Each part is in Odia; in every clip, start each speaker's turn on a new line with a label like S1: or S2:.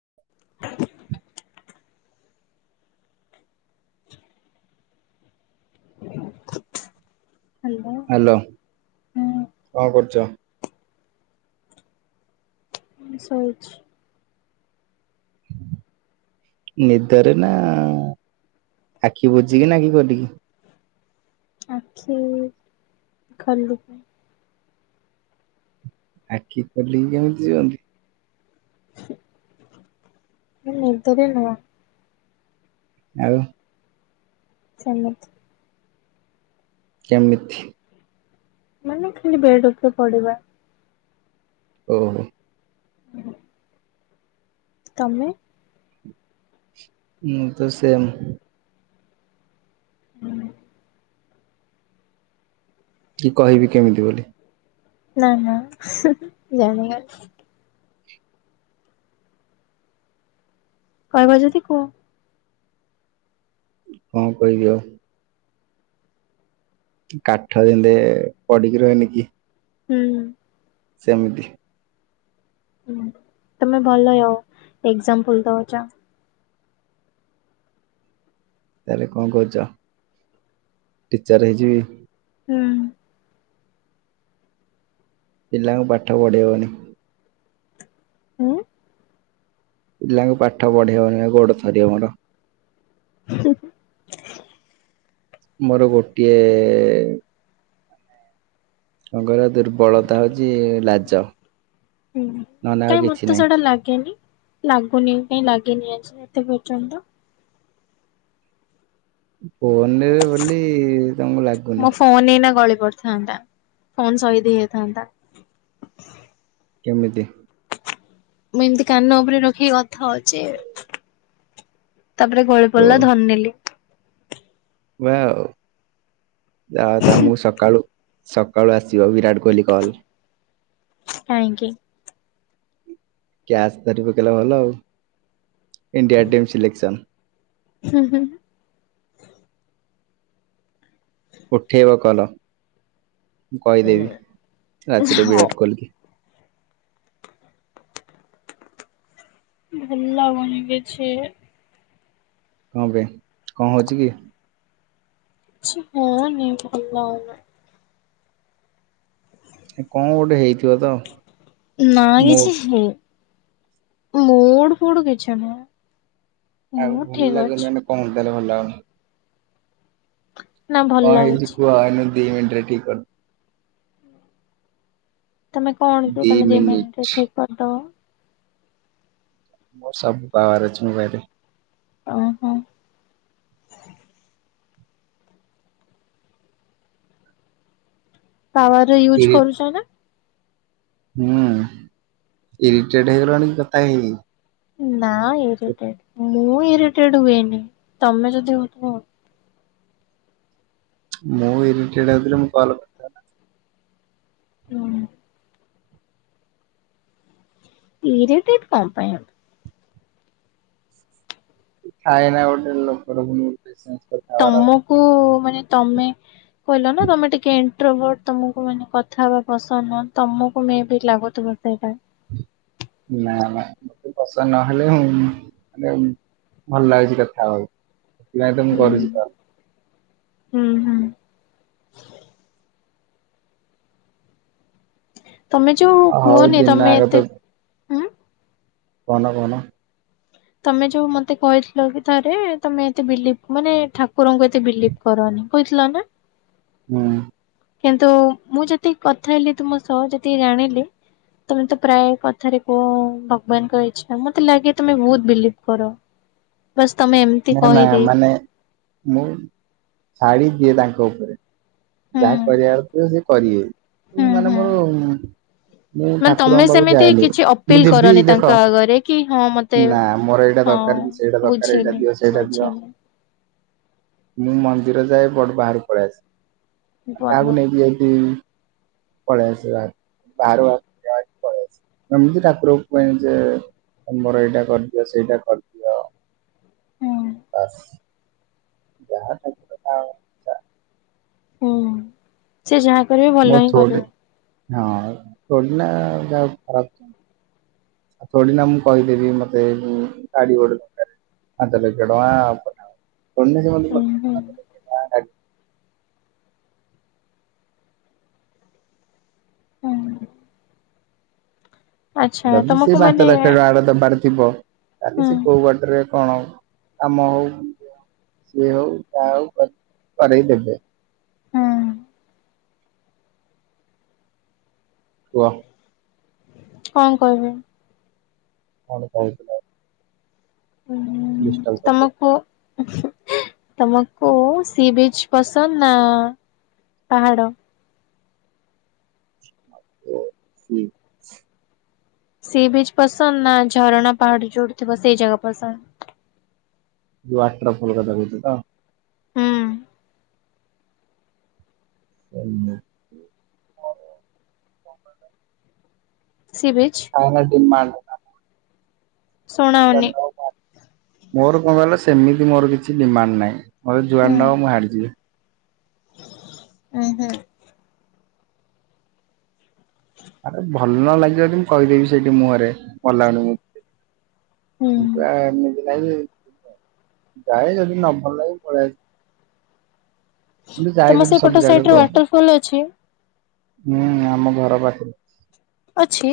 S1: [unintelligible] ହାଲୋ।
S2: ହାଲୋ କଣ କରୁଚ।
S1: ମୁଁ ଶୋଇଛି।
S2: ନିଦରେ ନା ଆଖି ବୁଜିକି ନା ଆଖି ଖୋଲିକି?
S1: ଆଖି ଖୋଲୁ
S2: ଆଖି ଖୋଲିକି କେମିତି ଶୁଅନ୍ତି।
S1: ନିଦରେ ନୁହଁ।
S2: ଆଉ
S1: ସେମିତି।
S2: କେମିତି?
S1: ମାନେ ଖାଲି ବେଡ ଉପରେ ପଡିବା।
S2: ଓହୋ।
S1: ହୁ। ତମେ?
S2: ମୁଁ ତ ସେମ୍।
S1: ହୁଁ।
S2: କି କହିବି କେମିତି ବୋଲି।
S1: ନା ନା ଜାଣିବା କହିବ ଯଦି କୁହ
S2: କଣ କିହିବି ଆଉ। କାଠ ଯେମତି ପଡିକି ରହେନି କି?
S1: ହୁଁ।
S2: ସେମିତି।
S1: ହୁଁ ତମେ ଭଲ ଆଉ ଏଗଜାମ୍ପୁଲ ଦୋଉଚ।
S2: ତାହେଲେ କଣ କୋହୁଚ ଟିଚର ହେଇଯିବି।
S1: ହୁଁ।
S2: ପିଲାଙ୍କୁ ପାଠ ପଢେଇ ହୋଉନି
S1: ଉଁ।
S2: ପିଲାଙ୍କୁ ପାଠ ପଢେଇହବନି ପା ଗୋଡ ଥରିବ ମୋର।
S1: ହୁଁହୁଁ।
S2: ମୋର ଗୋଟିଏ କଣ କହିଲ ଦୁର୍ବଳତା ହୋଉଚି ଲାଜ।
S1: ହୁଁ
S2: ନହେଲେ ଆଉ
S1: କାଁଇ
S2: କିଛି
S1: ମତେ ତ
S2: ନାହିଁ।
S1: ସେଇଟା ଲାଗେନି। ଲାଗୁନି କାଇଁ ଲାଗିନି ଆଜି ଏତେ ପର୍ଯ୍ୟନ୍ତ।
S2: ଫୋନରେ ବୋଲି ତମକୁ
S1: ମୋ
S2: ଲାଗୁନି।
S1: ଫୋନ ଏଇନା ଗଳି ପଡ ଥାନ୍ତା ଫୋନ୍ ସହିଦ ହେଇଯାଇଥାନ୍ତା।
S2: କେମିତି?
S1: ମୁଁ ଏମିତି କାନ ଉପରେ ରଖିକି କଥା ହଉଛି ତାପରେ ଗଳି
S2: ଓ
S1: ପଡିଲା ଧରି ନେଲି।
S2: ହୁଏ ଆଉ ଯାହା ହଉ ତମକୁ ସକାଳୁ ସକାଳୁ ଆସିବ ବିରାଟ କୋଇଲି କଲ।
S1: କାଇଁ କିି?
S2: କ୍ୟାଚ ଧରି ପକେଇଲେ ଭଲ ଆଉ ଇଣ୍ଡିଆ ଟିମ୍ ସିଲେକ୍ସନ।
S1: ହୁଁ ହୁଁଁ।
S2: ଉଠେଇବ କଲ ମୁଁ କହିଦେବି ରାତିରେ
S1: ହଉ
S2: ବିରାଟ କୋଇଲି।
S1: ଭଲ ଲାଗୁନି କିଛି।
S2: କଣ ପାଇଁ କଣ ହଉଛି କି?
S1: [unintelligible] ଭଲ ଲାଗୁନି।
S2: ଏ କଅ ଗୋଟେ ହେଇଥିବ ତ?
S1: ନାଇଁ
S2: ମୁଁ
S1: କିଛି ହେଇନି ମୁଡୁ ଫୁଡୁ କିଛି ନୁହଁ।
S2: ଆଉ ଭଲ ଲାଗୁନି ମାନେ କଣ ଟାରେ ଭଲ ଲାଗୁନି।
S1: ନା ଭଲ
S2: କଅ ହେଇଛି
S1: ଲାଗୁଛି
S2: କୁହ ଏଇନେ ଦି ମିନଟରେ ଠିକ କରି
S1: ତମେ କଣ କି ତମେ ଦି ମିନିଟରେ ଠିକ କରିଦବ।
S2: ମୋର ସବୁ ପାୱାର ଅଛି ମୋ ପାଖରେ।
S1: ଅ ହଁ। ପାୱାର ୟୁଜ୍
S2: ଇରି
S1: କରୁଛ ନା?
S2: ହୁଁ ଇରିଟେଡ ହେଇଗଲଣି କି କଥା ହେଇ ହେଇ?
S1: ନା ଇରିଟେଡ ମୁଁ ଇରିଟେଡ ହୁଏନି ତମେ ଯଦି ହଉଥିବ।
S2: ମୁଁ ଇରିଟେଡ ହେଉଥିଲେ ମୁଁ କଲ କରିଥାନ୍ତି।
S1: ହୁଁ। ଇରିଟେଡ କଅ ପାଇଁ ହେବି।
S2: ଥାଏ ନା ଗୋଟେ ଲୋକର ପୁଣି ପ୍ରେସେନ୍ସ।
S1: ତମକୁ ମାନେ ତମେ କହିଲ ନା ତମେ ଟିକେ ଏଣ୍ଟୋରଭଟ ତମକୁ ମାନେ କଥା ହବା ପସନ୍ଦ ନୁହଁ ତମକୁ ମେ ବି ଲାଗୁ ତୁମ ପାଇଁକା।
S2: ନା ନା ମତେ ପସନ୍ଦ ନହେଲେ ମେ ଭଲ ଲାଗୁଛି କଥା ହବାକୁ ସେଥିପାଇଁ ତ ମୁଁ
S1: ହୁଁ
S2: କରୁଛି ତ।
S1: ହୁଁ ହୁଁ। ତମେ ଯୋଉ
S2: ହଉ
S1: କୁହନି
S2: ଦିନ
S1: ତମେ
S2: ଆଗ
S1: ଏତେ ଉଁ
S2: କଣ କହୁନ?
S1: ତମେ ଯୋଉ ମତେ କହିଥିଲ କି ଥରେ ତମେ ଏତେ ବିଲପ ମାନେ ଠାକୁରଙ୍କୁ ଏତେ ବିଲିପ କରନି କହିଥିଲ ନା?
S2: ହୁଁ।
S1: କିନ୍ତୁ ମୁଁ ଯେତିକି କଥା ହେଲି ତୁମ ସହ ଯେତିକି ଜାଣିଲି। ତମେ ତ ପ୍ରାୟ କଥାରେ କୁହ ଭଗବାନଙ୍କ ଇଚ୍ଛା ମତେ ଲାଗେ ତମେ ବୋହୁତ ବିଲିପ କର। ବାସ୍ ତମେ ଏମ
S2: ନା ନା ମାନେ ମୁଁ ଛାଡିଦିଏ ତାଙ୍କ ଉପରେ ଯାହା
S1: ହୁଁ।
S2: କରିବାର ଥିବ ସେ କରିବେ
S1: ହୁଁ
S2: ମାନେ
S1: ହୁଁ।
S2: ମୋର ମୁଁ
S1: ମାନେ ତମେ
S2: ଠାକୁରଙ୍କ ପାଖକୁ
S1: ସେମିତି
S2: ଯାଏନି
S1: କିଛି ଅପିଲ
S2: ମୁଁ ଯିବି
S1: କରନି ତାଙ୍କ
S2: ଦେଖ
S1: ଆଗରେ କି ହଁ ମତେ
S2: ନା ମୋର ଏଇଟା
S1: ହଁ
S2: ଦରକାର ସେଇଟା ଦରକାର ଏଇଟା
S1: ବୁଝିଲି
S2: ଦିଅ ସେଇଟା ଦିଅ
S1: ବୁଝିଲି
S2: ମୁଁ ମନ୍ଦିର ଯାଏ ବଟ୍ ବାହାର ପଳେଇ ଆସେ।
S1: ଭଲ
S2: କାହାକୁ ନେଇକି ଜାଇଥିବ ପଳେଇ ଆସେ ଭାରୁ। ବାହାରୁ ବାହାରୁ ଏମିତି ଠାକୁର କହେ ଯେ ତମର ଏଇଟା କରିଦିଅ ସେଇଟା କରିଦି
S1: ହୁଁ
S2: ବାସ୍। ଯାହା ମାଗିବ ତାହା
S1: ହୁଁ। ସେ ଯାହା କରିବ
S2: [unintelligible] ଥୋଡ଼ି ନା ମୁଁ କହିଦେବି ମୋର ଗାଡ଼ି ଗୋଟେ ଦରକାର? ପାଞ୍ଚ ଲକ୍ଷ ଟଙ୍କା
S1: ହୁଁ
S2: [unintelligible]
S1: ହୁଁ
S2: ଲକ୍ଷ ଟଙ୍କା ଗାଡି
S1: ହୁଁ। ଆଚ୍ଛା
S2: ଯଦି ସେ
S1: ତମକୁ
S2: ପାଞ୍ଚ
S1: ମାନେ
S2: ଲକ୍ଷ ଟଙ୍କା ଦବାରଥିବ ତାହେଲେ
S1: ହୁଁ
S2: ସେ କୋଉ ବାଟରେ କଣ ହଉ କାମ ହଉ ସେ ହଉ ଯାହା ହଉ କରେଇ ଦେବେ।
S1: ହୁଁ
S2: କୁହ?
S1: କ କହିବି?
S2: କଣ କହୁଥିଲ?
S1: ହୁଁ ତମେ କୁହ? ତମକୁ ସି ବିଚ ପସନ୍ଦ ନା ପାହାଡ଼?
S2: [unintelligible]
S1: ସି ବିଚ୍ ପସନ୍ଦ ନା ଝରଣା ପାହାଡ ଯୋଉଠିଥିବ ସେଇଜାଗା ପସନ୍ଦ?
S2: ଯୋଉ ୱାଟର ଫଲ କଥା କହୁଚ ତ?
S1: ହୁଁ
S2: ହୁଁ [unintelligible]
S1: ସି ବିିଚ୍?
S2: [unintelligible]
S1: ଶୁଣାଉନି
S2: ମୋର କଣ କହିଲ ସେମିତି ମୋର କିଛି ଡିମାଣ୍ଡ ନାହିଁ। ମୋତେ ଜୁଆଡେ ନବ ମୁଁ ହିଆଡେ ଯିବି।
S1: ଉ ହୁଁ। [inaudible]
S2: ଆରେ ଭଲ ନଲାଗିବ ଯଦି ମୁଁ କହିଦେବି ସେଇଠି ମୁହଁରେ ଭଲ ଲାଗୁନି ମୁଁ
S1: ହୁଁ।
S2: [unintelligible] ନାଇ ଯଦି ନ ଭଲ ଲାଗେ ପଳେଇ ଆସି ମୁଁ
S1: ତମ
S2: ଯାଇଥିଲେ
S1: ସେଇପଟ
S2: ସବୁ
S1: ସାଇଡରେ
S2: ଜାଗାକୁ ଆଉ।
S1: ୱାଟର ଫଲ୍ ଅଛି
S2: ହୁଁ ଆମ ଘରପାଖରେ [unintelligible]
S1: ଅଛି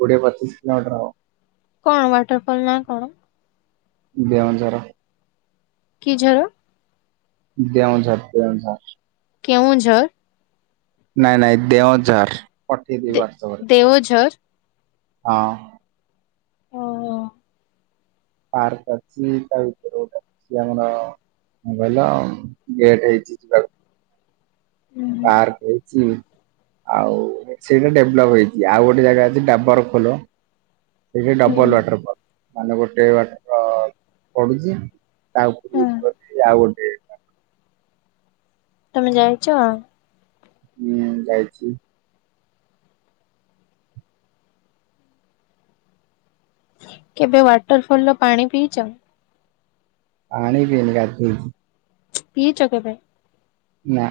S2: କୋଡି଼ଏ ପଚିଶୀ କିଲୋମିଟର ହବ।
S1: କଣ ୱାଟରଫଲ୍ ନା କଣ?
S2: ଦେଓଝର?
S1: କି ଝର?
S2: ଦେଓଝର ଦେଓଝର?
S1: କେଉଁଝର?
S2: ନାଇଁ ନାଇଁ ଦେଉଝର ପଠେଇ ଦେବି
S1: ଦେ
S2: ୱାଟତ୍ସପ୍ ରେ।
S1: ଦେଓଝର?
S2: ହଁ।
S1: ଓହୋ
S2: ପାର୍କ ଅଛି ତା ଭିତରେ [unintelligible] ଆମର ହଁ ଭଲ ଗେଟ୍ ହେଇଛି ଯିବାକୁ।
S1: ହୁଁ
S2: ପାର୍କ ହେଇଚି। ଆଉ ସେଇଟା ଡେଭଲପ ହେଇଛି ଆଉ ଗୋଟେ ଜାଗା ଅଛି ଡାବରଖୋଲ। ସେଇଠି
S1: ହୁଁ
S2: ଡବଲ ୱାଟରଫଲ। ମାନେ ଗୋଟେ ବାଟ ପଡୁଚି ତା
S1: ହୁଁ
S2: ଉପରୁକୁ [unintelligible] ଆଉ ଗୋଟେ
S1: ତମେ ଯାଇଚ
S2: ନିଆଁ ଯାଇଚି।
S1: କେବେ ୱାଟରଫଲ ର ପାଣି ପିଇଚ?
S2: ପାଣି ପିଇନି ଗାଧେଇଚି।
S1: ପିଇଚ କେବେ?
S2: ନାଁ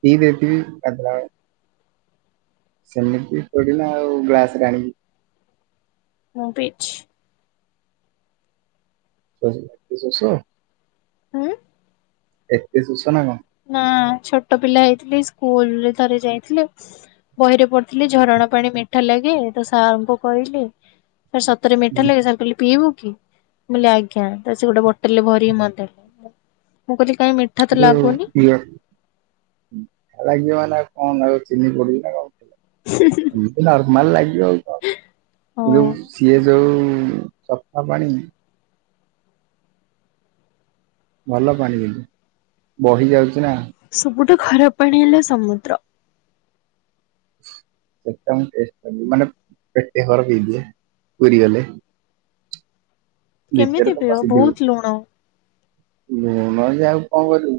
S2: ପିଇ ଦେଇଥିବି ଗାଧେଇଲା ବେଳେ। ସେମିତି ଥୋଡିନା ଆଉ ଗ୍ଲାସରେ ଆଣିକି
S1: ମୁଁ ପିଇଛି।
S2: [unintelligible]
S1: ହୁଁ।
S2: ଏତେ ଶୁସନା କଣ?
S1: ନା ଛୋଟ ପିଲା ହେଇଥିଲି ସ୍କୁଲ ରେ ଥରେ ଯାଇଥିଲେ ବହିରେ ପଢିଥିଲି ଝରଣା ପାଣି ମିଠା ଲାଗେ ତ ସାରଙ୍କୁ କହିଲି ସାରେ ସତରେ ମିଠା ଲାଗେ ସାର୍ କହିଲେ ପିଇବୁ କି? ମୁଁ କହିଲି ଆଜ୍ଞା ତା ପରେ ସେ ଗୋଟେ ବୋଟଲରେ ଭରିିକି ମତେଦେଲେ ମୁଁ କହିଲି କାଇଁ ମିଠା ତ ଲାଗୁନି
S2: [unintelligible]
S1: [unintelligible]
S2: ଏମିତି ନର୍ମାଲ ଲାଇଫି ଆଉ କଣ
S1: ହଁ
S2: ଏ ଯୋଉ ସିଏ ଯୋଉ ସଫା ପାଣି ଭଲ ପାଣି ହେଇଚି ବହି ଯାଉଚି ନା।
S1: ସବୁଠୁ ଖରାପ ପାଣି ହେଲା ସମୁଦ୍ର।
S2: ସେଟା ମୁଁ ଟେଷ୍ଟ କରିନି ମାନେ ପେଟେ ହବରପିଇ ଦିଏ ପୁରି ଗଲେ।
S1: କେମିତି
S2: ଭିତରେ ତ
S1: ପିଅ
S2: ବସିିଥିବୁ
S1: ବହୁତ ଲୁଣ।
S2: [unintelligible] କଣ କରିବୁ।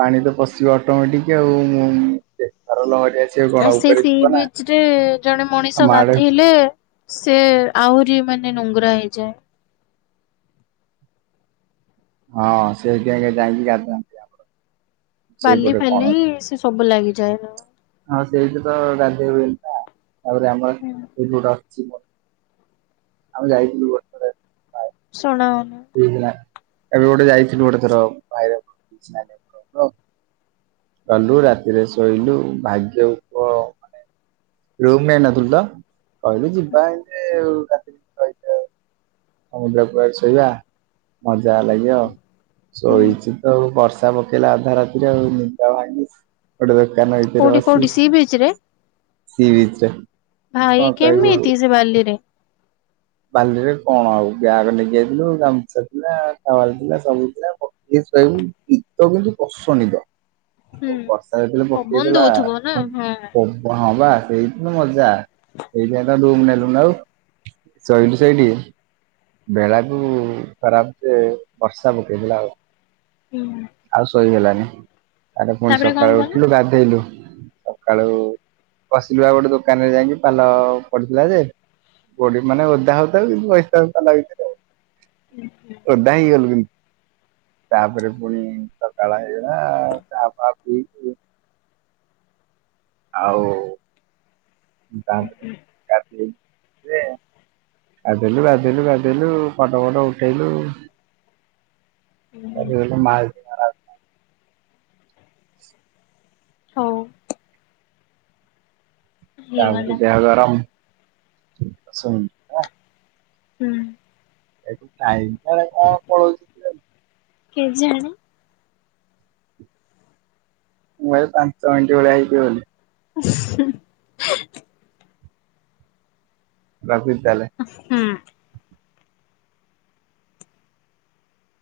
S2: ପାଣି ତ ପଶିବ ଅଟୋମେଟିକ ଆଉ ମୁଁ ବେପାର ଲହରୀ ଆସିବ କଣ
S1: ଆ ସେ
S2: ଉପରେ
S1: ସି
S2: ଯିବ ନା
S1: ବିଚ ରେ ଜଣେ
S2: ଆମ
S1: ମଣିଷ
S2: ଆଡେ
S1: ଗାଧେଇଲେ ସେ ଆହୁରି ମାନେ ନୁଙ୍ଗୁରା ହେଇଯାଏ।
S2: ହଁ ସେଇଠି ଆଗେ ଯାଇକି ଗାଧା।
S1: ବାଲି ଫାଲି
S2: ଗୋଟେ।
S1: ସେ ସବୁ ଲାଗିଯାଏ। ହୁଁ
S2: ହଁ ସେଇଠି ତ ଗାଧେଇ ହୁଏନି ନା ତାପରେ ଆମର ସେଇଠି ଗୋଟେ ଅଛି। ଆମେ ଯାଇଥିଲୁଗୋଟେ।
S1: ଶୁଣାଉନି।
S2: [unintelligible] ଏବେ ଗୋଟେ ଯାଇଥିଲୁ ଗୋଟେ ଥର [unintelligible] ଗଲୁ ରାତିରେ ଶୋଇଲୁ ଭାଗ୍ୟକୁ କୁହ। ରୁମନେ଼ଇ ନ ଥିଲୁତ କହିଲୁ ଯିବା ଏମିତି ରା ସମୁଦ୍ର କୂଳରେ ଶୋଇବା ମଜା ଲାଗିବ
S1: ହୁଁ
S2: ଶୋଇଚି ତଆଉ ବର୍ଷା ବର୍ଷା ପକେଇଲା ଅଧା ରାତିରେ ଆଉ ନିଦ ଭାଙ୍ଗି ଗୋଟେ ଦୋକାନ ଭିତରେ
S1: କୋଉଠି କୋଉଠି
S2: ବସି
S1: ସି ବିଚ୍ ରେ
S2: ସି ବିଚ୍ ରେ।
S1: ଭାଇ
S2: କଣ କହିବୁ
S1: କେମିତି ସେ ବାଲିରେ
S2: ବାଲିରେ କଣ ଆଉ ବ୍ୟାଗ ନେଇକି ଯାଇଥିଲୁ ଗାମୁଛା ଥିଲା ଟାୱେଲେ ଥିଲା ସବୁ ଥିଲାପ [unintelligible] ଆଉ
S1: ହୁଁ।
S2: ବର୍ଷା ଜେତେବେଳେ ପକେଇ
S1: ପବନ
S2: ଦେଲା
S1: ଦଉଥିବ ନା
S2: ହଁ ବା ସେଇଦିନ ମଜା ସେଇଥିାପାଇଁ ତ ରୁମ୍ ନେଲୁନ ଆଉ। ଶୋଇଲୁ ସେଇଠି। ବେଳା କୁ ଖରାପ ସେ ବର୍ଷା ପକେଇ ଥିଲା ଆଉ।
S1: ହୁଁ।
S2: ଆଉ ଶୋଇହେଲାନି ଆରେ ପୁଣି
S1: ତାପରେ କଣ
S2: ସକାଳୁ ଉଠିଲୁ
S1: କଲ
S2: ଗଧେଇଲୁ। ସକାଳୁ ବସିଲୁ ଆଉ ଗୋଟେ ଦୋକାନରେ ଯାଇକି ପାଲ ପଡିଥିଲା ଯେ। କୋଡ଼ି ମାନେ ଓଧା ହଉଥାଉ କିନ୍ତୁ ବସିଥାଉ ପାଲା ଭିତରେ ଆଉ।
S1: [unintelligible]
S2: ଓଦାହେଇଗଲୁ କି। ତାପରେ ପୁଣି ସକାଳ ହେଇଗଲା ଚା ଫା ପିଉଥୁଲୁ। ଆଉ ଗା ଗାଧେଇ। ଯେ ଗାଧେଲୁ ଗାଧେଲୁ ଗାଧେଲୁ ଫଟୋ ଫଟ ଉଠେଇଲୁ। ସରିଗଲେ ମା
S1: ହଉ।
S2: ତାକୁ
S1: ହେଇଗଲା
S2: ଯାହା ଗରମ୍ ସମ।
S1: ହୁଁ।
S2: ଏଠୁ ଟାଇମ୍ କାଳେ କଁ ପଳଉଚି।
S1: କେଜାଣି।
S2: ମୁଁ ଭାବେ ପାଞ୍ଚ ମିନିଣ୍ଟି ଭଳିଆ ହେଇଥିବ ବୋଲି।
S1: [inaudible]
S2: ରଖୁଛି ତାହେଲେ।
S1: ହୁଁ।